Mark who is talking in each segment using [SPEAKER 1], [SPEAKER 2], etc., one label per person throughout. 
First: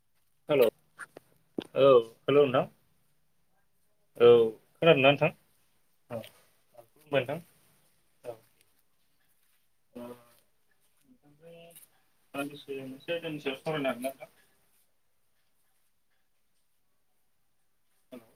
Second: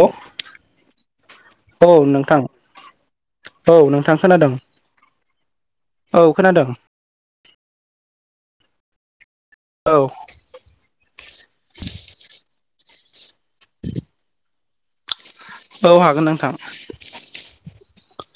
[SPEAKER 1] औ
[SPEAKER 2] हेल' औ हेल' नोंथां
[SPEAKER 1] औ नोंथां
[SPEAKER 2] औ
[SPEAKER 1] खोनादों
[SPEAKER 2] खोनादोंना नोंथां औ खुलुमबाय नोंथां। औ
[SPEAKER 1] औ
[SPEAKER 2] [unintelligible] बे मोनसे आयदानि सायाव सावरायनो हागोनना नोंथां?
[SPEAKER 1] औ हागोन नोंथां।
[SPEAKER 2] हेलौ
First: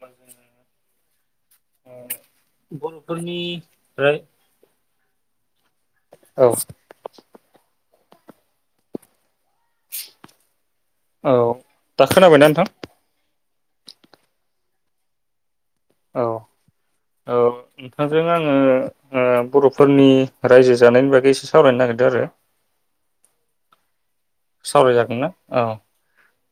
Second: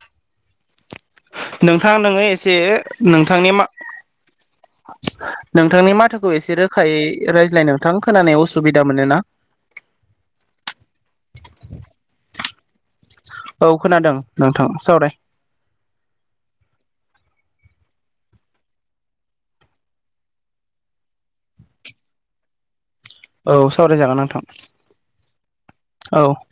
[SPEAKER 2] बा जोङो
[SPEAKER 1] नोंथां
[SPEAKER 2] ओ
[SPEAKER 1] नोङो एसे
[SPEAKER 2] बर'फोरनि
[SPEAKER 1] नोंथांनि मा
[SPEAKER 2] राय
[SPEAKER 1] [inaudible] नोंथांनि माथोखौ
[SPEAKER 2] औ
[SPEAKER 1] एसे रोखायै रायज्लायनो नोंथां खोनानायाव असुबिदा मोनोना
[SPEAKER 2] औ दा खोनाबायना नोंथां
[SPEAKER 1] औ खोनादों नोंथां सावराय
[SPEAKER 2] औ औ नोंथांजों आङो ओ बर'फोरनि रायजो जानायनि बागै एसे सावरायनो नागिरदो आरो
[SPEAKER 1] औ सावराय जागोन नों
[SPEAKER 2] सावरायजागोनना औ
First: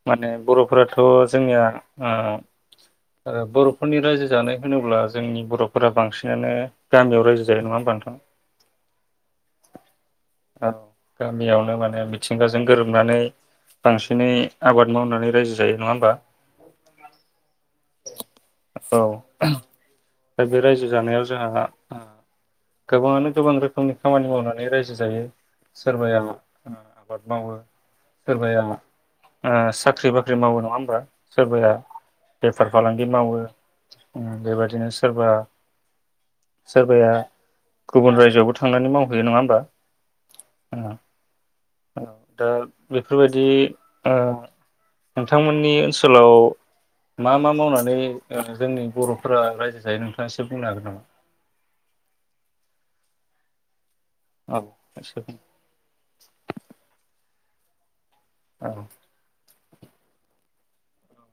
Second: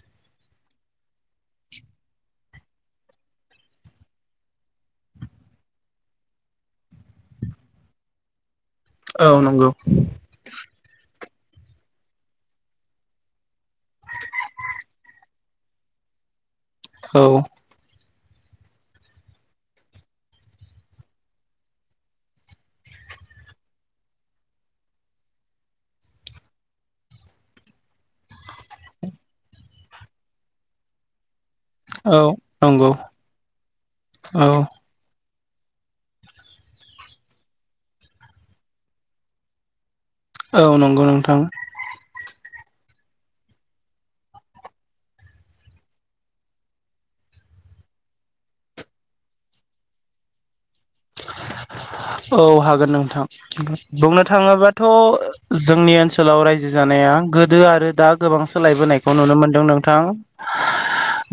[SPEAKER 2] माने बर'फोरा थ'‌ जोंनिया आ ओ बर'फोरनि रायजो जानाय होनोब्ला जोंनि बर'फोरा बांसिनानो गामियाव रायजो जायो नङा होमबा नोंथां?
[SPEAKER 1] औ नंगौ
[SPEAKER 2] औ गामियावनो माने मिथिंगाजों गोरोबनानै बांसिनै आबाद मावनानै रायजो जायो नङा होमबा
[SPEAKER 1] औ
[SPEAKER 2] औ दा बे रायजो जानायाव जोंहा आ गोबाङानो गोबां रोखोमनि खामानि मावनानै रायजो जायो सोरबाया आ-आबाद मावो सोरबाया आ साख्रि बाख्रि मावो नङा होमबा सोरबाया
[SPEAKER 1] औ
[SPEAKER 2] बेफार
[SPEAKER 1] नंगौ
[SPEAKER 2] फालांगि मावो
[SPEAKER 1] औ
[SPEAKER 2] बेबायदिनो सोरबा सोरबाया गुबुन रायजोआवबो थांनानै मावहैयो नङा होमबा।
[SPEAKER 1] औ नंगौ नोंथां।
[SPEAKER 2] औ दा बेफोरबायदि ओ नोंथांमोननि ओनसोलाव मा मा मावनानै ओ जोंनि बर'फोरा रायजो जायो नोंथाङा एसे बुंनो हागोन नामा।
[SPEAKER 1] औ हागोन नोंथां। बुंनो
[SPEAKER 2] औ
[SPEAKER 1] थाङोबाथ'
[SPEAKER 2] एसे
[SPEAKER 1] जोंनि ओनसोलाव रायजो जानाया‌ गो दो आरो दा गोबां
[SPEAKER 2] औ
[SPEAKER 1] सोलायबोनायखौ नुनो मोनदों नोंथां।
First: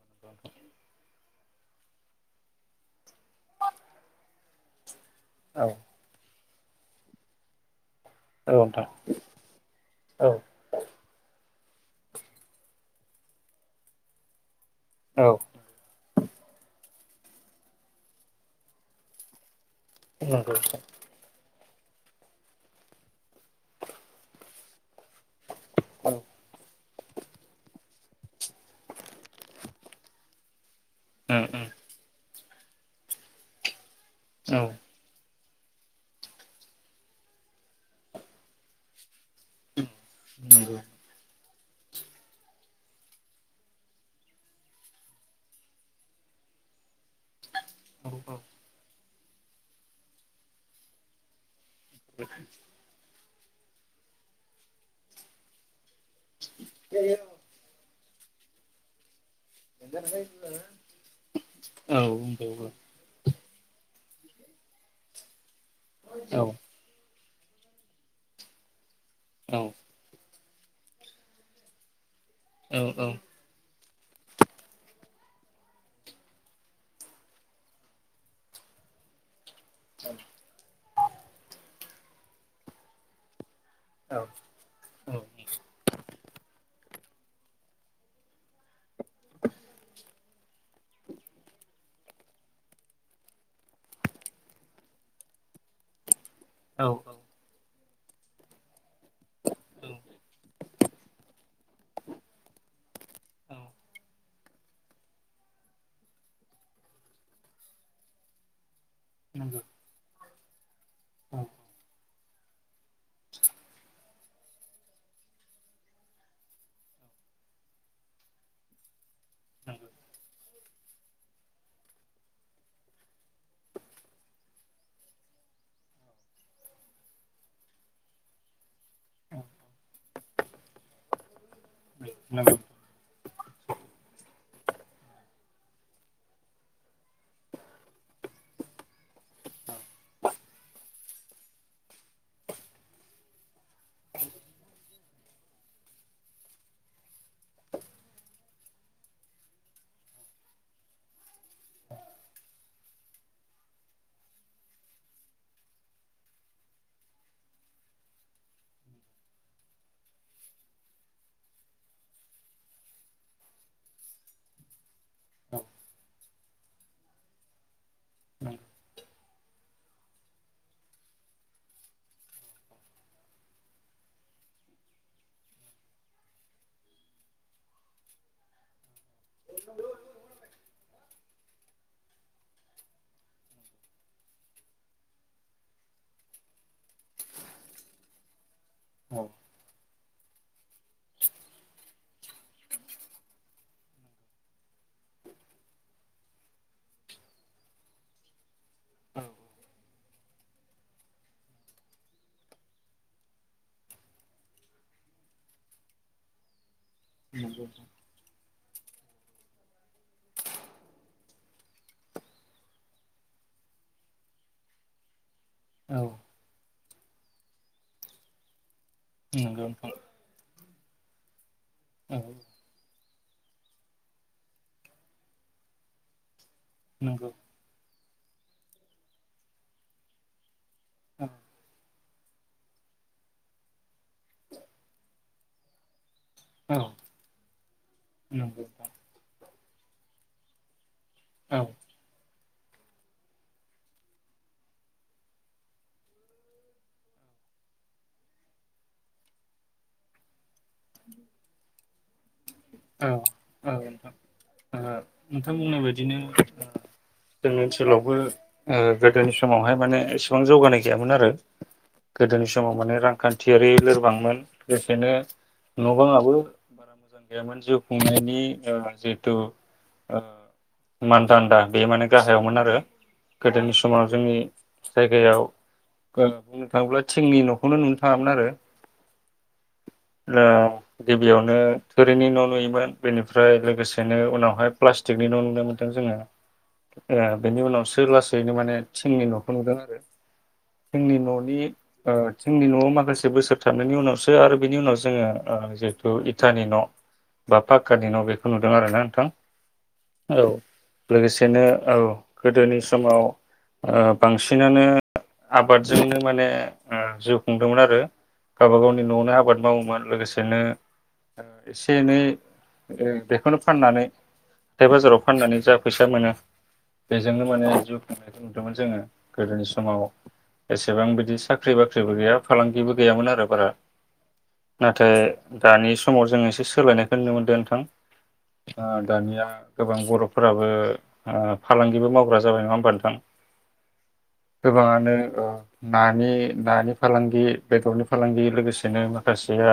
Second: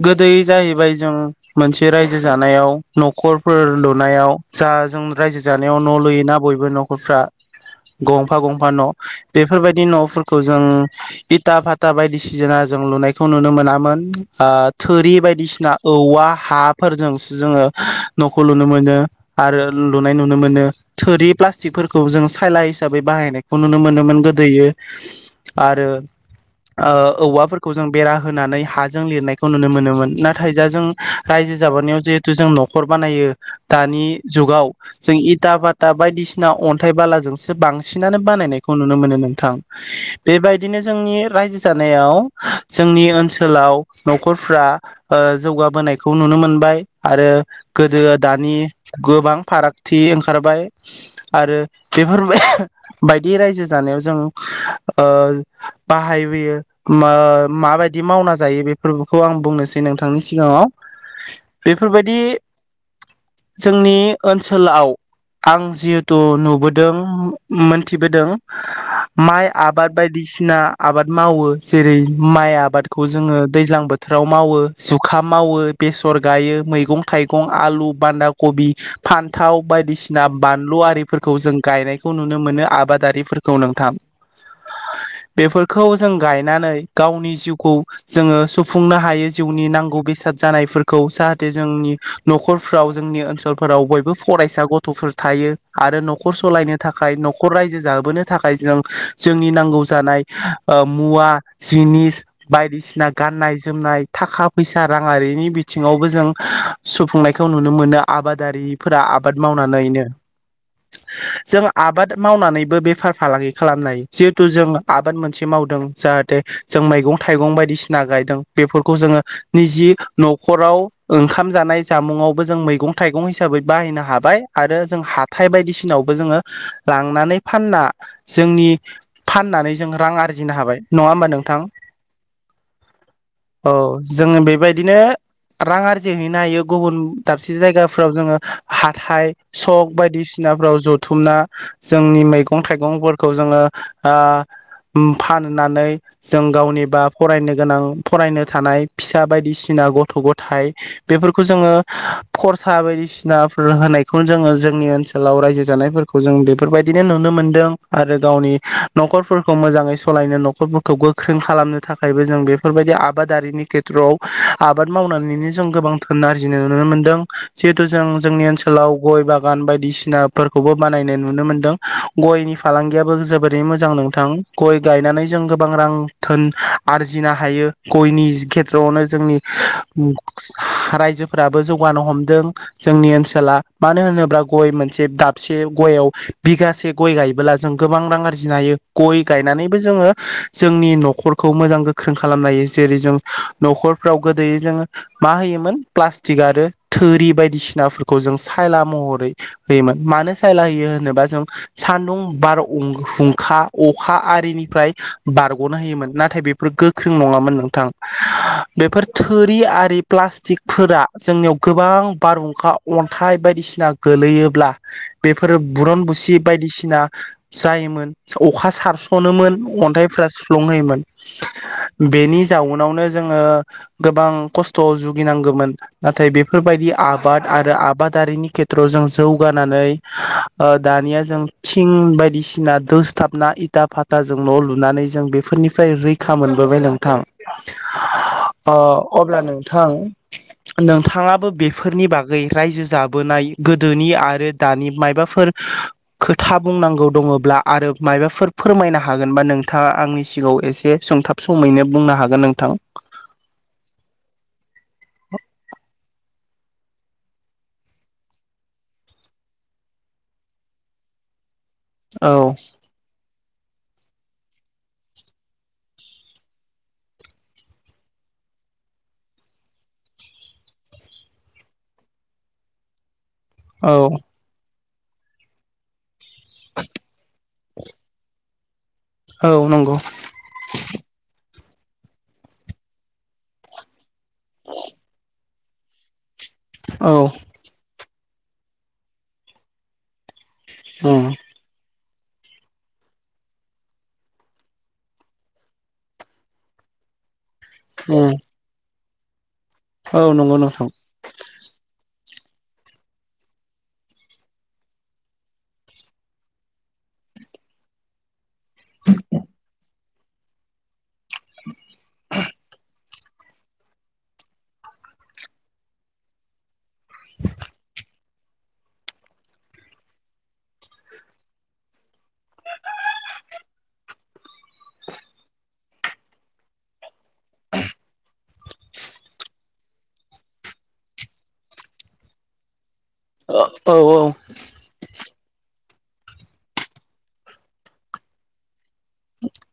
[SPEAKER 1] गोदै जाहैबाय जों मोनसे रायजो जानायाव न'खरफोर लुनायाव जा जों रायजो
[SPEAKER 2] औ
[SPEAKER 1] जानायाव न' लुयोना बय बो न'खरफ्रा गंफा
[SPEAKER 2] औ
[SPEAKER 1] गंफा
[SPEAKER 2] नोंथां
[SPEAKER 1] न' बेफोरबायदि
[SPEAKER 2] औ
[SPEAKER 1] न'फोरखौ जों इथ था फाता बायदिसिजोना जों लुनायखौ नुनो मोनामोन ओ। थोरि
[SPEAKER 2] औ
[SPEAKER 1] बायदिसिना औवा। हाफोरजोंसो जोङो न'खौ लुनो मोनो आरो। लुनाय नुनो
[SPEAKER 2] नंगौ
[SPEAKER 1] मोनो थोरि फ्लास सिफोरखौ जों साइला हिसाबै बाहायनायखौ नुनो मोनोमोन गोदोयो। आरो
[SPEAKER 2] औ उम औ
[SPEAKER 1] ओ औवाफोरखौ। जों बेरा होनानै हाजों लिरनायखौ नुनो मोनोमोन नाथाय जा जों।
[SPEAKER 2] नंगौ औ औ
[SPEAKER 1] रायजो जाबनायाव जिथ जु जों न'खर बानायो दानि। जुगाव जों इद था‌बाटा बायदिसिना अन्थाइ बालाजोंसो बांसिनानो बानायनायखौ नुनो मोनो मोन। थां बेबायदिनो
[SPEAKER 2] औ
[SPEAKER 1] जोंनि रायजो जानायाव जोंनि ओनसोलाव न'खरफ्रा ओ जौगाबोनायखौ नुनो मोनबाय। आरो गोदोआ दानि। गोबां फारागथि ओंखारबाय आरो। बेफोर बाय बायदि। बे रायजो जानायाव जों ओ। बाहायबोयो मा माबायद दि मावना जायो बेफोरब खौ आं बुंनोसै नोंथांनि सिगाङाव बेफोरबायदि। जोंनि ओनसोलाव। आं जिहेथु नुबोदों मोनथिबोदों। माइ आबाद बायदि। सिना आबाद मावो जेरै माइ आबादखौ जोङो दैज्लां बोथोर बोथोराव मावो जुखाम मावो बेसर गायो मैगं थाइगं आलु, बान्दा कबि फान थाव बायदिसिना बानलु आरिफोरखौ जों गायनाय खौ नुनो मोनो आबादारि खौ नोंथांबेफोरखौ जों गायनानै गावनि जिउखौ जोङो सु सुफुंनो हायो जिउनि नांगौ बेसाद जानायफोरखौ जाहाथे जोंनि न'खरफ्राव जोंनि ओनसोलफोराव बयबो फरायसा गथ'फोर थायो आरो न'खर सालायनो थाखाय नख'र रायजो जाबोनो थाखाय जों जोंनि नांगौ जानाय मुवा जिनिस बायदिसिना गाननाय जोमनाय थाखा फैसा राङारिनि बिथिङावबो जों सुफुंनायखौ नुनो मोनो आबादारि फोरा आबाद
[SPEAKER 2] नंगौ
[SPEAKER 1] मावनानैनो
[SPEAKER 2] औ
[SPEAKER 1] जों आबाद मावनानैबो बेफार फालांगि खालामनो हायो जिहेथु जों आबाद मोनसे मावदों जाहाथे जों मैगं थाइगं बायदिसिना गायदों बेफोरखौ जोङो निजे न'खराव ओंखाम जानाय जामुंआव जों मैंगं थाइगं हिसाबै बाहायनो हाबाय आरो जों हााइ बायदिसिनावबो जोङो लांनानै फानना जोंनि फाननानै जों रां आरजिनो हाबाय नङा होमबा नोंथां?
[SPEAKER 2] [inaudible]
[SPEAKER 1] औ जोङो बेबायदिनो रां आरजिहैनो हायो गुबुन दाबसे जायगाफ्राव जोङो हाथाइ सक बायदिसिनाफ्राव जथुमना जोंनि मैगं थाइगंफोरखौ जोङो ओ फाननानै जों गावनिबा फरायनो गोनां फरायनो थानाय फिसा बायदिसिना गथ' गथाइ बेफोरखौ जोङो खरसा बायदिसिनाफोर होनायखौ जोङो जोंनि ओनसोलाव रायजो जानायफोरखौ जों बेफोरबायदिनो नुनो मोनदों आरो गावनि न'खरफोरखौ मोजाङै सालायनो न'खरफोरखौ गोख्रों खालामनो थाखायबो जों बेफोरबायदि आबादारिनि खेथ्रआव आबाद मावनानैनो जों
[SPEAKER 2] औ
[SPEAKER 1] गोबां थोनारि नुनो मोनदों। जों जोंनि
[SPEAKER 2] नंगौ औ
[SPEAKER 1] ओनसोलाव गय बागान बायदि बायदिसिनाफोरखौबो बानायनाय नुनो मोनदों गयनि फालांगियाबो जोबोरैनो मोजां नोंथां गय गायनानै जों गोबां रां थोन आरजिनो हायो गयनि खेथ्रआवनो जोंनि रायजो फोराबो जौगानो हमदों जोंनि ओनसोला मानो होनोब्ला गय मोनसे दाबसे गययाव बिगासे गय गायबोला जों गोबां रां आरजिनो हायो
[SPEAKER 2] नंगौ
[SPEAKER 1] गय
[SPEAKER 2] औ
[SPEAKER 1] गायनानैबो जोङो जोंनि न'खरखौ मोजां गोख्रों खालामनो हायो जेरै जों न'खरफ्राव गोदोय जोङो मा होयोमोन? प्लास्टिक आरो थोरि बायदिसिनाफोरखौ जों सायला
[SPEAKER 2] औ
[SPEAKER 1] महरै
[SPEAKER 2] नंगौ
[SPEAKER 1] होयोमोन मानो सायला होयो होनोबा जों सान्दुं, बारहुंखा, अखा आरिनिफ्राय बारग'ना होयोमोन नाथाय बेफोर गोख्रों नङामोन नोंथां बेफोर थोरि आरि प्लास्टिक फोरा जोंनियाव गोबां बारहुंखा अन्थाइ बायदिसिना गोलैयोब्ला बेफोर बुरन
[SPEAKER 2] औ
[SPEAKER 1] बुसि बायदिसिना जायोमोन अखा सार सनो
[SPEAKER 2] नंगौ नोंथां
[SPEAKER 1] अन्थाइफ्रा सुफ्लुं होयोमोन
[SPEAKER 2] औ
[SPEAKER 1] बेनि जाउनावनो जोङो गोबां खस्थ' जुगिनांगो मोन नाथाय बे बेफोरबायदि
[SPEAKER 2] नंगौ
[SPEAKER 1] आबाद आरो आबादारिनि खेथ्रआव जों जौगानानै ओ दानिया
[SPEAKER 2] औ
[SPEAKER 1] जों थिं बाय बायदिसिना दोसथाबना इथा फाथा जों न' लुनानै जों बेफोरनिफ्राय रै खा
[SPEAKER 2] औ
[SPEAKER 1] मोनबोबाय नोंथां
[SPEAKER 2] नंगौ
[SPEAKER 1] ओ
[SPEAKER 2] नोंथां
[SPEAKER 1] अब्ला नोंथां नोंथाङाबो
[SPEAKER 2] औ
[SPEAKER 1] बेफोरनि बा गै रायजो जाबोनाय गोदोनि आरो दानि मायबाफोर खोथा बुंनांगौ दङब्ला आरो मायबाफोर फोरमायनो हागोनबा नोंथाङा आंनि सिगाङाव एसे सुंथाब समैनो बुंनो हागोन नोंथां।
[SPEAKER 2] औ औ ओ नोंथां बुंनाय बायदिनो जोंनि ओनसोलावबो ओ गोदोनि समावहाय माने एसेबां जौगानाय गैयामोन आरो। गोदोनि
[SPEAKER 1] औ
[SPEAKER 2] समाव माने रांखा न्थियारि लोरबांमोन लोगोसेनो न' बाङाबो गैयामोन जिउ खुंनायनि ओ जिहेथु ओ मानदान्दा बे माने गाहायावमोन आरो। गोदोनि
[SPEAKER 1] औ
[SPEAKER 2] समा जोंनि जायगायाव ओ बुंनो थाङोब्ला थिंनि न'खौनो नुनो थाङामोन आरो।
[SPEAKER 1] औ नंगौ
[SPEAKER 2] ओ गिबियावनो थोरिनि न' नुयोमोन बेनिफ्राय लोगोसे बिदिनो उनावहाय प्लास्टिकनि न' नुनो मोन जोङो।
[SPEAKER 1] औ
[SPEAKER 2] ए बेनि उनावसोला सैनो माने थिंनि न'खौ नुदों आरो। जोंनि
[SPEAKER 1] उम
[SPEAKER 2] न'नि ओ थिंनि न'आव माखासे बोसोर थांनायनि उनावसो आरो बिनि उनाव जोङो ओ जिहेथु इटानि न' बा पााख्कानि न'
[SPEAKER 1] उम
[SPEAKER 2] बेखौ नुदों आरो ना। नोंथां। औ
[SPEAKER 1] नंगौ नोंथां
[SPEAKER 2] लोगोसेनो औ गोदोनि समाव ओ बांसिनानो आबादजोंनो माने ओ जिउ खुंदोंमोन आरो। गावबा गावनि न'आवनो आबाद मावोमोन। लोगोसेनो एसे एनै बेखौनो फाननानै हाथथाय बाजाराव फाननानै जा फैसा मोनो। बेजोंनो माने जिउ नुदोंमोन जोङो गोदोनि समाव एसेबां बिदि साख्रि बाख्रिबो गैया फालांगिबो गैयामोन आरो बारा नाथाय दानि स [unintelligible] जोङो [unintelligible] सोलायनायखौ नुनो मोनदों नोंथां आ दानिया गोबां बर'फोराबो आ फालांगिबो मावग्रा जाबाय नङा होमबा [unintelligible]
[SPEAKER 1] [unintelligible] औऔ
[SPEAKER 2] औ नानि नानि फालांगि ओ बेदरनि फालांगि लोगोसेनो माखासेया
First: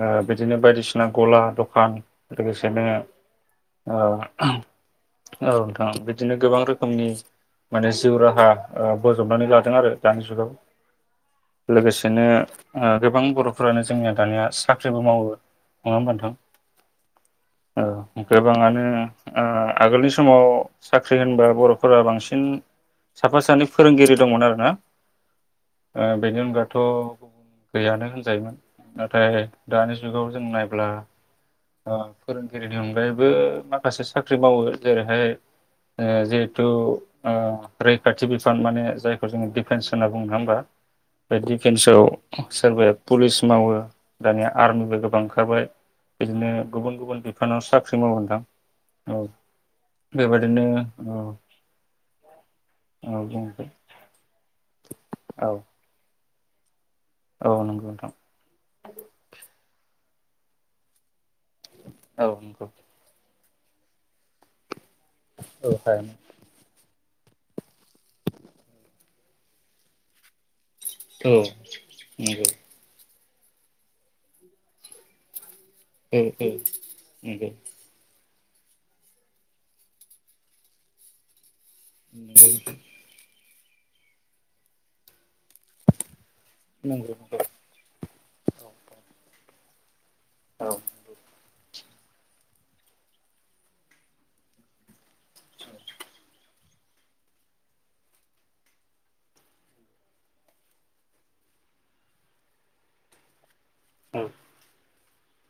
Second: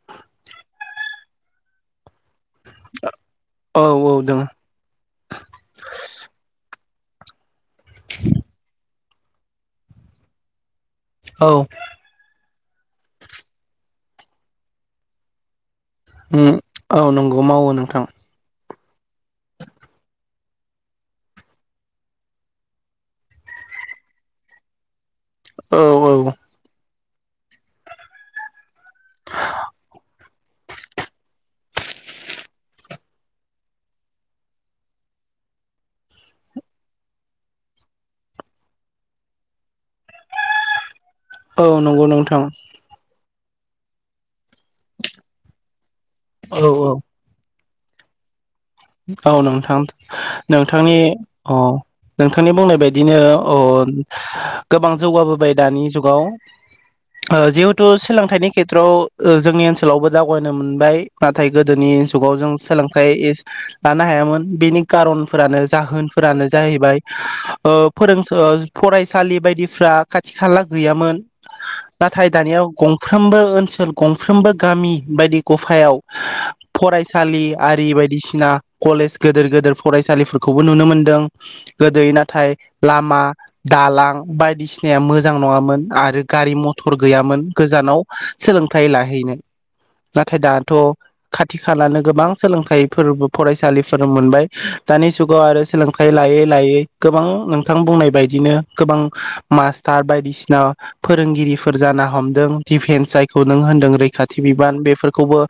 [SPEAKER 2] ओ बिदिनो बायदिसि- नां गला दखान [unintelligible] लोगोसेनो
[SPEAKER 1] औ
[SPEAKER 2] ओ
[SPEAKER 1] औ दोङो
[SPEAKER 2] औ नोंथां बिदिनो गोबां रोखोमनि माने जिउ राहा ओ बोजबनानै लादों आरो दानि जुगाव
[SPEAKER 1] औ
[SPEAKER 2] लोगोसेनो ओ गोबां बर'फोरानो जोंनिया दानिया साख्रिबो मावो। नङा होमबा नोथां
[SPEAKER 1] उम औ नंगौ मावो नोंथां
[SPEAKER 2] औ गोबाङानो आ आगोलनि समाव साख्रिआ होनबा बर'फोरा बांसिन साफा सानै फोरोंगिरि दंमोन आरोना
[SPEAKER 1] औ
[SPEAKER 2] आ
[SPEAKER 1] औ
[SPEAKER 2] बेनि अनगाथ गुबुन गैयानो होनजायोमोन नाथाय दानि जुगाव जों नाय ब्ला आ फोरोंगिरिनि अनगायैबो माखासे साख्रि मावो जेरैहाय ओ जिहेथु ओ रैखाथि बिफान माने जायखौ जोङो दिफेन्स होनना बुङो नोंङा होनबा [unintelligible]
[SPEAKER 1] औ
[SPEAKER 2] दिफेन्सआव
[SPEAKER 1] नंगौ नोंथां
[SPEAKER 2] सोरबाया पुलिस मावओ दानिया आरमिबो गोबां ओंखारबाय बिदिनो
[SPEAKER 1] औ औ
[SPEAKER 2] गुबुन गुबुन बिफानाव साख्रि मावगोन दां
[SPEAKER 1] औ नोंथां नोंथांनि ओअ नोंथांनि बुंनाय
[SPEAKER 2] औ
[SPEAKER 1] बायदिनो
[SPEAKER 2] बुंबाय
[SPEAKER 1] ओअ गोबां
[SPEAKER 2] औ
[SPEAKER 1] जौगाबोबाय दानि जुगाव ओआ
[SPEAKER 2] औ
[SPEAKER 1] जेहुथु
[SPEAKER 2] नंगौ नोंथां
[SPEAKER 1] सोलोंथाइनि खेथथ्रआव ओ जोंनि ओनसोलावबो जागयनो मोनबाय आनथाय गोदोनि
[SPEAKER 2] औ
[SPEAKER 1] जुगाव जों
[SPEAKER 2] नंगौ औ
[SPEAKER 1] सोलोंथाइ इस नानना हायामोन बेनि कारनफोरानो
[SPEAKER 2] थारैनो
[SPEAKER 1] जाहोनफोरानो जाहैबाय औ फोरोंसा फरायसालि बायदिसफ्रा [unintelligible] सालाक गैयामोन
[SPEAKER 2] औ
[SPEAKER 1] दाथाय
[SPEAKER 2] नंगौ औ
[SPEAKER 1] दानियाव गं फ्रोमबो ओनसोल गंफ्रोमबो गामि बायदि गफायाव
[SPEAKER 2] औ
[SPEAKER 1] फरायसालि
[SPEAKER 2] नंगौ नंगौ
[SPEAKER 1] आरि बायदिसिना ना कलेज गोदेर गोदेर फरायसालिफोरखौबो नुनो मोनदों। गोदोयो नाथाय लामा दालां बायदिसिनाया मोजां नङामोन आरो गारि मथर
[SPEAKER 2] नंगौ
[SPEAKER 1] गैयामोन गोजानाव सोलोंथाइ लाहैनो नाथाय
[SPEAKER 2] औ
[SPEAKER 1] दाथ' खाथि खा खालानो गोबां सोलोंथाइ फोरबो फरायसा सालिफोर मोनबाय दानि जुगाव आरो सोलोंथाइ लायै लायै गोबां नोंथां बुंनाय बायदिनो गोबां मास्टार बायदिसिना फोरोंगिरिफोर जाना हमदों दिफेन्स जायखौ नों होनदों रैखाथि बिबान बे खौबो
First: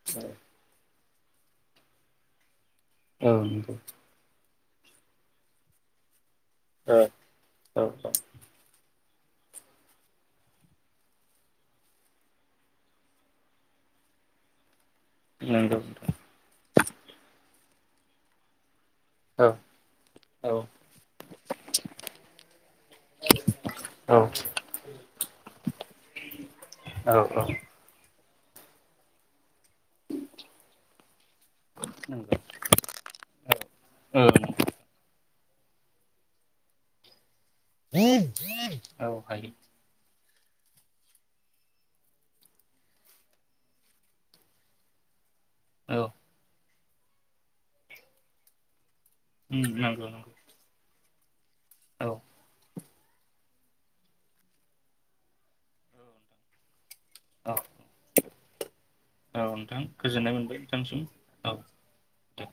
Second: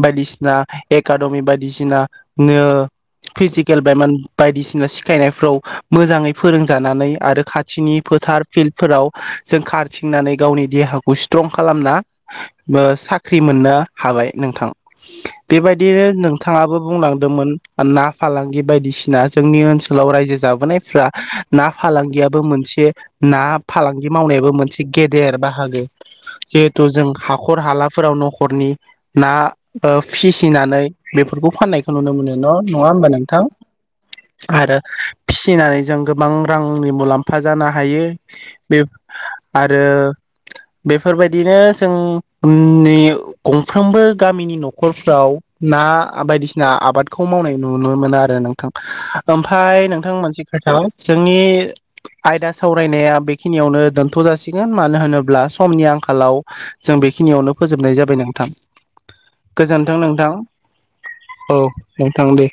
[SPEAKER 1] बायदिसिना एकाडमि बायदिसिना नो
[SPEAKER 2] औ नंगौ
[SPEAKER 1] फिजिकेल बेमार बायदिसिना सिखायनायफ्राव मोजाङै
[SPEAKER 2] औ
[SPEAKER 1] फोरोंजानानै आरो
[SPEAKER 2] औ
[SPEAKER 1] खाथिनि फोथार फिल्डफोराव जों खारथिंनानै गावनि देहाखौ स्ट्रं खालामना साख्रि मोननो हाबाय नोंथां
[SPEAKER 2] नंगौ औ
[SPEAKER 1] बेबायदिनो नोंथाङाबो बुंलांदों मोन ना फालांगि बायदिसिना ना
[SPEAKER 2] औ
[SPEAKER 1] जोंनि ओनसोलाव रायजो
[SPEAKER 2] औ
[SPEAKER 1] जाबोनायफ्रा ना फालांगियाबो मोनसे ना फालांगि मावनायाबो मोनसे गेदेर बाहागो जिहेथु जों
[SPEAKER 2] औ
[SPEAKER 1] हाखर हालाफोराव न'ख खरनि ना ओ फिसिनानै बेफोरखौ फान नुनो मोनो
[SPEAKER 2] नंगौ
[SPEAKER 1] न' नङा होमबा नोंथां
[SPEAKER 2] औ
[SPEAKER 1] आरो फिसिनानै जों गोबां रांनि मुलाम फा जानो हायो बे
[SPEAKER 2] औ हायो
[SPEAKER 1] आरो बेफोरबायदिनो जोंनि गंफ्रोमबो गामिनि न'खरफ्राव ना
[SPEAKER 2] औ
[SPEAKER 1] आबायदिसि ना आबादखौ मावनाय नुनो मोना आरो नोंथां।
[SPEAKER 2] उम
[SPEAKER 1] ओमफाय
[SPEAKER 2] नंगौ
[SPEAKER 1] नोंथां
[SPEAKER 2] नंगौ
[SPEAKER 1] मोनसि खोथाबाव जोंनि
[SPEAKER 2] औ
[SPEAKER 1] आयदा साव रायनाया बेखिनियावनो दोनथ' जासिगोन मानो होनोब्ला समनि आंखालाव जों बेखिनियावनो
[SPEAKER 2] औ
[SPEAKER 1] फोजोबनाय जाबाय नोंथां
[SPEAKER 2] औ नोंथां
[SPEAKER 1] गोजोन्थों नोंथां।
[SPEAKER 2] गोजोननाय मोनबाय नोंथांसिम
[SPEAKER 1] औ नोंथां दे।